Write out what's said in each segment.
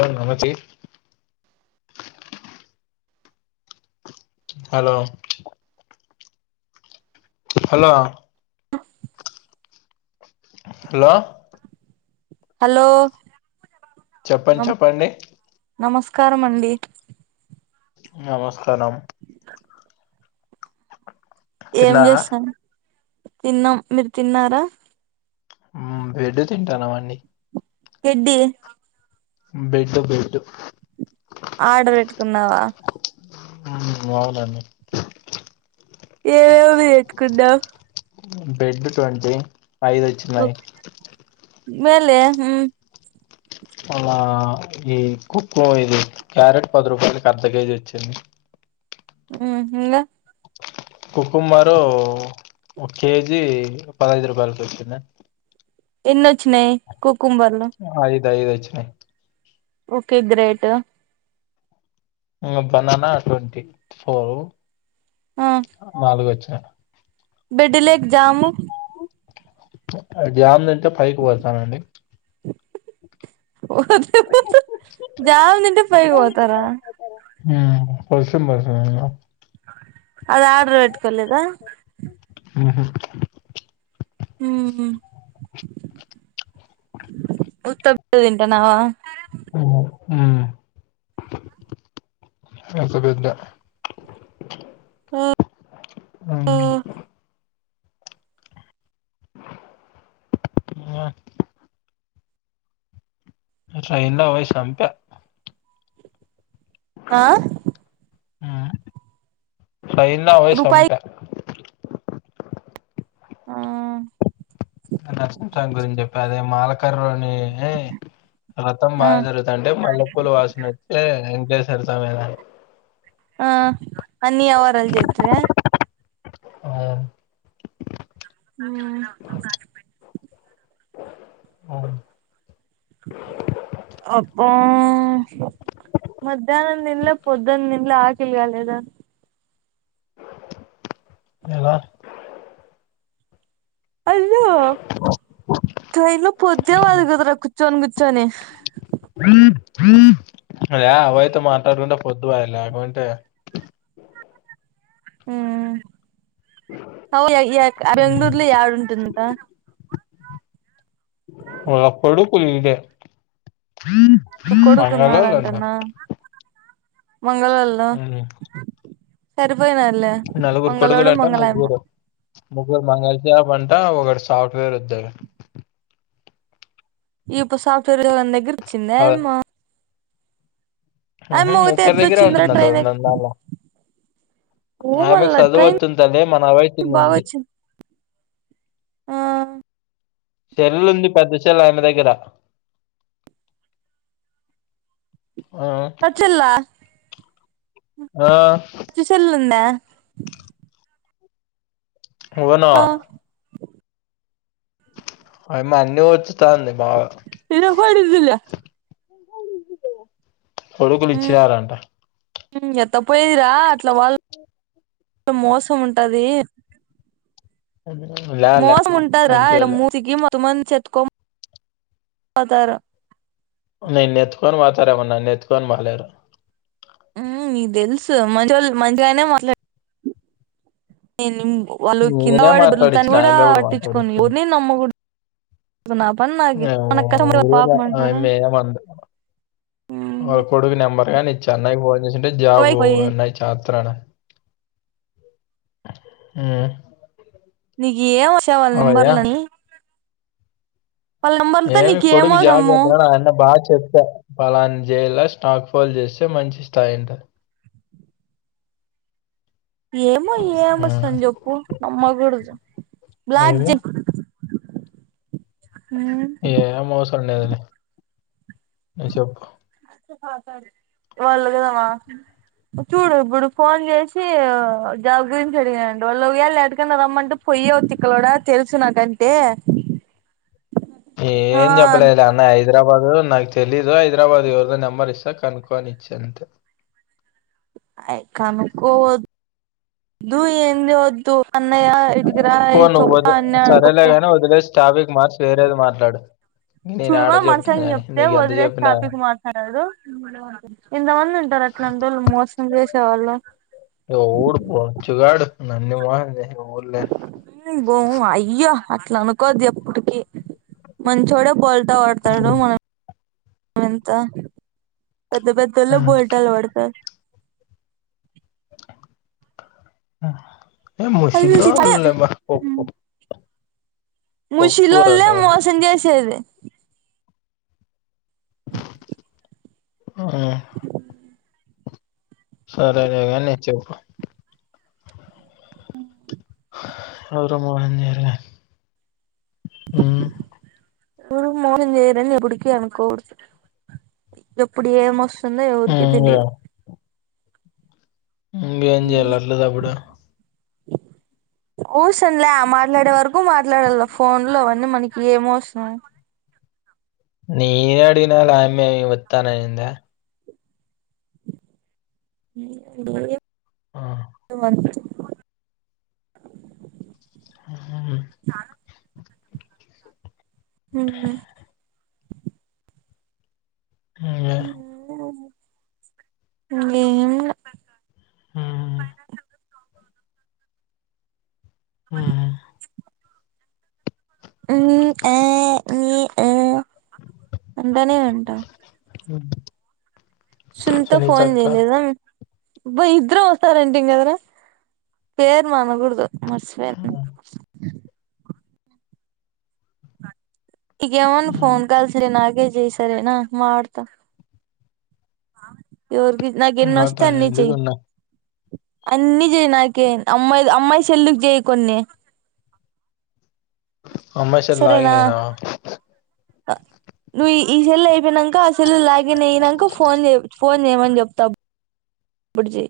ఓ నామాచి hello hello hello hello చెప్పండి న చెప్పండి నమస్కారం అండి నమస్కారం ఏం తిన్నారా చేస్తానవ్ తిన్నాం మీరు తిన్నారా ఉమ్ బెడ్ తింటాన్నాం అండి గడ్డి బెడు బెడ్ ఆర్డర్ పెట్టుకున్నావా ఉమ్ అవునండి ఏవేవి పెట్టుకున్నావ్ బెడ్ ట్వంటీ ఐదు వచ్చి ఓ మేలె మ్ మళ్ళా ఈ కుకో ఇది క్యారెట్ పది రూపాయలకి అర్ధ కేజీ వచ్చింది ఉమ్ ఇంగా కుకుంబరు ఒక కేజీ పద్ ఐదు రూపాయలకి వచ్చింది అన్ ఎన్ని ఒచ్చినాయి కుకుంబర్లు ఐద్ ఐద్ వచ్చినాయి ఓకే గ్రేట్ ఇంగ బనానా ట్వంటీ ఫోరు ఆ నాలుగు వచ్చినాయి బెడ్ లేక్ జాము ఆ జామ్ తింటే పైకి పోతానండి హ ఓ జామ్ తింటే పైకి పోతారా ఉమ్ వర్షం పడుతుంది గదా అది ఆర్డర్ వెట్టుకొలేదా ఉహు ఉహు ఉత్తప్ప తింటున్నావా టా నావా మ్ ఒక పెద్ద ఆ ఆ ఇంగ ట్రైన్ లో వయి సంప ఆ ఊ ట్రైన్ లా వయి సంప రూపాయి ఆ నరసిం సామి గురించి చెప్పి అదే మాలకరని రతం ఆ బాగా జరుగుతుంది త అంటే మల్లెపూలు వాసన వతె వెంకటేశ్వర స్వామి ఏ నాయె ఆ అని అవరల్ జతదా ఆవున్ ఊ అవును అబ్బా మధ్యాహ్నం తినల పొద్దున తినల ఆకిలి క లేదా ఎలా అయ్యో ట్రైన్ లో పొద్య వాదు కదరా కూర్చోని కూర్చోని హ అద అవయితే మాట్లాడకుంటే పొద్దు వయల లేకుంటే ఊ అవ్ యయ్య ఉమ్, బెంగళూర్లో యాడుంటుందాట వాల్ అపుడు పీజీ ఏ మంగలోల్ అంట మంగళవల ఉమ్, సరిపోయినారు నలుగురు కొడుకులంట ముగురు ముగ్గురు మంగళసాబ్ అంటా ఒక సాఫ్ట్వేర్ ఉద్యోగి ఇప్పుడు సాఫ్ట్వేర్ దగ్గర వచ్చిందామ్మా ఊహు ఒకతే ఒక్కర్ ఎట్లా దగ్గరే వచ్చిందిరా ట్రైన్ ఎ ఉంటుందంలో [unintelligible] ఆమెకు మళ్ళ చదువు ట్రైన్ వచింటాది మన వాయిస్ బాగా ఇనింది వచ్చింది ఆ సెల్లు ఉంది పెద్ద సెలు ఆమె దగ్గర ఆ వచ్చల్లా ఆ చూచల్ వుందా ఎవన్వా ఆ అయ్ మంది వచ్చుతాంది బాగా ఇన కోడుదిల్ల కొడుకులు ఇచ్చినారంట ఊ ఎత్తపోయదిరా అట్లా వాళ్ళు మోసం ఉంటది ఊ లా మోసం ఉంటారా ఇలా మూతికి మత్ మంద్ చెత్క పోతారు నెత్కోన్ పోతారెమో ననేత్కోన్ భాలేరు ఊ తెలుసు మంచోళ్లు మంచిగానే మాట్లాడ ఏ నిన్ వాళ్ళు నేనే కిందవడి దొర్లుతాంటి మాట్లాడించిన కూడా ఆమె ఇప్పుడు పట్టించుకోని మాట్లాడించింది ఊర్ నీ నమ్మకూడా ఇపుడు నా పన్ ఆ ఈ రోజా ఆమే ఏడ వంద్ వాళ్ళ కొడుకు నెంబర్ గాని ఇచ్చి అన్నయకి ఫోన్ చేసింటే పోయి జాబునచ్ త్రన ఉ నీకు ఏం వచ్చే వళ్ళ నంబర్లని నెంబర్లతో ఏ మీ నీకు కొడుగు జాబ్ ఏమవసరము చేతన్నాడు ఆ అన్న బాగా చెప్పా. పలానా చేయేలా స్టాక్ పోల్ చేస్తే మంచి స్థాయి అంటారు. ఏమో ఏమోస్తాం జప్పు నమ్మగూడదు జా బ్లాక్ ఏమి జ హ్ ఏం అవసరం లేదులే, చెప్పు. ఇవ్వాళ [unintelligible] మా చూడు ఇప్పుడు ఫోన్ చేసి జాబ్ గురించి అడిగానండి వాళ్ళు ఒకవేళ యాటికన్నా రమ్మంటే పోయ్యో తిక్కలోడా తెలుసు నాకంటే ఆ ఏం చెప్పలేదులే అన్నయ్య ఐ హైదరాబాద్ నాకు తెలీదు, హైదరాబాద్ ఎవరిదో నెంబర్ ఇస్తా కనుక్కొ అని ఇచ్చాను అంతే. కనుక్కోవ ద్దు ఏందీ వద్దు అన్నయ్యా పో నువ్వు అయితే, సరేలేగాని వదిలేసి టాపిక్ మార్చి వేరేది మాట్లాడు. నేను చూడవా ఆడ చెప్తాను మనసైడ్ నుంచి కానీ చెప్తే నీకు ఎంత వదిలేసి చెప్పినా టాపిక్ మా న్నాడు, ఎంతమంది ఉంటారు అట్లాంటోళ్లు మోసం చేసేవాళ్లు. ఎవడు బొచ్చు గాడు నన్ను [unintelligible] మేము బోము అయ్యో అట్లా అనుకోద్దు ఎప్పటికి. మంచోడే బోల్తా పడతాడు మనం ఎంత. పెద్దపెద్దోల్లే బోల్తాలు పడతారు. ఏ ముషలోల్లు లేమా వో వో. అంట ముశిలోల్లే వాళ్ళు మోసం చేసేది. ఆహా సరేలే గాని చెప్పు. అ ఎవరు మోసం చేయరుగా ఉ ఎవరు మోసం చేయరని ఎప్పటికీ అనుకోకూడదు, ఎప్పుడు ఏమొస్ అన్నది ఎవరికి ఇంగ తెలియదు. ఇంగేం చెయ్యాలే అట్లతప్పుడు. అవసరంలే మాట్లాడే వరకు మాట్లాడాల ఫోన్లో అవన్నీ మనకి ఏం అవసరం. నేనే అడిగినలే ఆమె వద్దని అనిందా. ఆ నువ్వు అను. ఆ ఉ ఇంగే, ఇంగేమ్లే. ఆ మ ఉమ్, హ్ ఏ ఏ ఆ అంటనే ఉంటవు. హ్ సునిత ఫోన్ చేయలేదా మీ అబ్బ ఇద్దరం ఒక్కసారి అంటిమే కదరా పేర్లు అనకూడదు మర్చిపోయాన్. ఉమ్, ఇగేమన్నా ఉమ్, ఫోన్ కాల్స్ నాకే చెయ్యి సరేనా మాట్లాడతా ఎవరికి నాకు ఎన్ని ఇంకా వస్తే అన్ని చెయ్ తండ్రిగా ఉన్నా అన్నీ చెయ్యి నాకి అమ్మాయి అమ్మాయి సెల్లుకి చెయ్యి కొన్ని అమ్మాయి సార్ సరేనా లాగినేనా ఉమ్, నువ్ సెల్ అయిపోయినాక అసలు లాగిన్ అయినాక ఫోన్ చే ఫోన్ ఏమని చెప్తావ్ ఇప్పుడు జై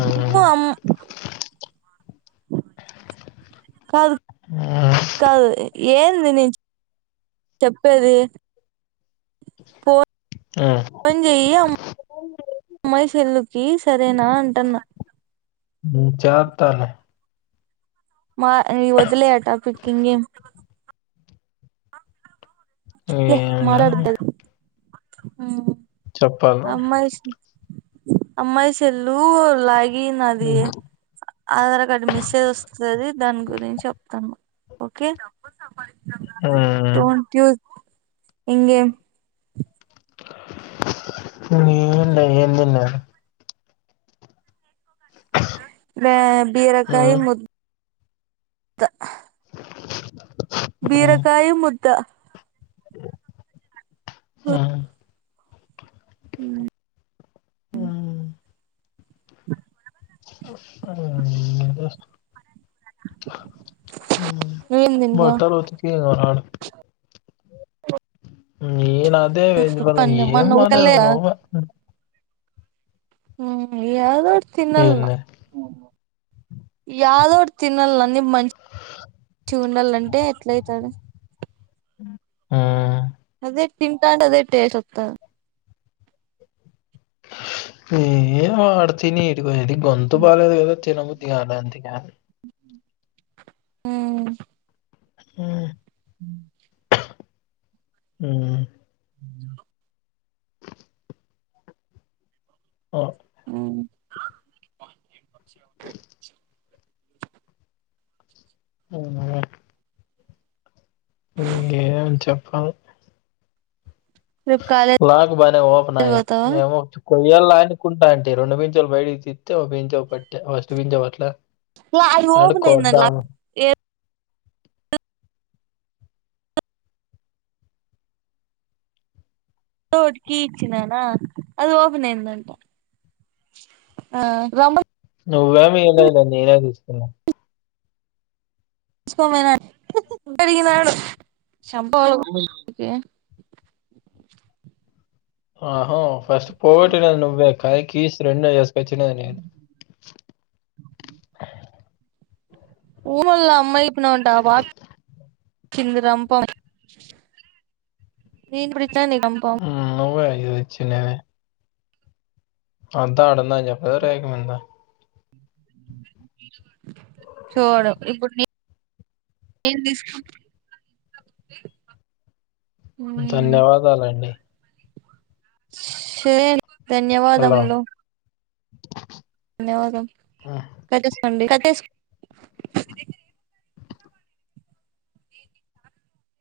ఉమ్, కాదు ఆ కాదు ఏంది నేను చెప్పేది ఆ ఫోన్ చెయ్యి అ అమ్మాయి సెల్లుకి సరేనా అంటున్నా మ్ చాత్తాలె మా ఈ వదిలేయి ఆ టాపిక్ ఇంగేమి లే ఏం లేదు మారాడదల్ చెప్పాలి అమ్మాయిల్స్ అమ్మాయిసెల్లు లాగి ఏందది ఉమ్, ఆధార్ కార్డు మిస్ అయి వస్తది దాని గురించి చెప్తాను ఓకే ఊ మ్ డోంట్ యూస్ ఇండియన్ ఏం లే ఏం తిన్నారు ఆ మ బరకాయ ము బీరకాయ ముద్ద హ్మ్ మ్ హలో ఇంట్రెస్ట్ మ్ ఏం తిన్నా బట్టలు ఉతికి ఇగ రాడా నేన్ అదే వెేజబల్ పన్న ఏం మొన్న మాలద ఊకలేదా రవ్వ యాడో ఒకటి తినాల్ల యాదోటి తినాల అన్నీ మంచించి ఉండాలంటే ఎట్ల అవుతది ఆ అదే తింటాటె అదే టేస్ట్ సొప్తా ఏ వాడుతిని ఇదిగోది గొంతు బాలేదు కదా తినబుద్ధిగాల అంతే ఇకా ఆ ఊ ఉ ఉమ్ ఆ ఆ అవును అలా నువ్వు ఏమి చెప్పాల రేపు కాలేజ్ లాకు బానే ఓపనాయె పోతావా నామో కొయ్యాల్ల ఆనుకుంటాంటి రెండు పించేల్లు [unintelligible] అది ఆడు ఓపెన్ అయింది కోద్దాము ఏ ఓడుకీ ఇచ్చినానా అది ఓపెన్ అయ్యిందంట ఆ రమ్మ నువ్వేం ఇయ్యలేదులే నేనే తీసుకున్నా తీసుకోని పోయినా [unintelligible] ఆహో ఫస్ట్ పోగోటిండేది నువ్వే కాయీ కీస్ రెండే చేసుకొచ్చిండేది నేను ఊ మల్ల అమ్మాయి ఇప్పినవంటా వా కింది రంపం [unintelligible] రంపం ఉమ్ నువ్వే ఇది ఇచ్చి నేనే అంతా ఆడుందని చెప్పదా రేకు మింద చువడు ఇప్పుడు నే నేను తీస్ [inaudible] ధన్యవాదాలండి సరే [inaudible] హలో! ధన్యవాదములు ధన్యవాదం హ్మ్. కట్టేసుకోండి కట్టెస్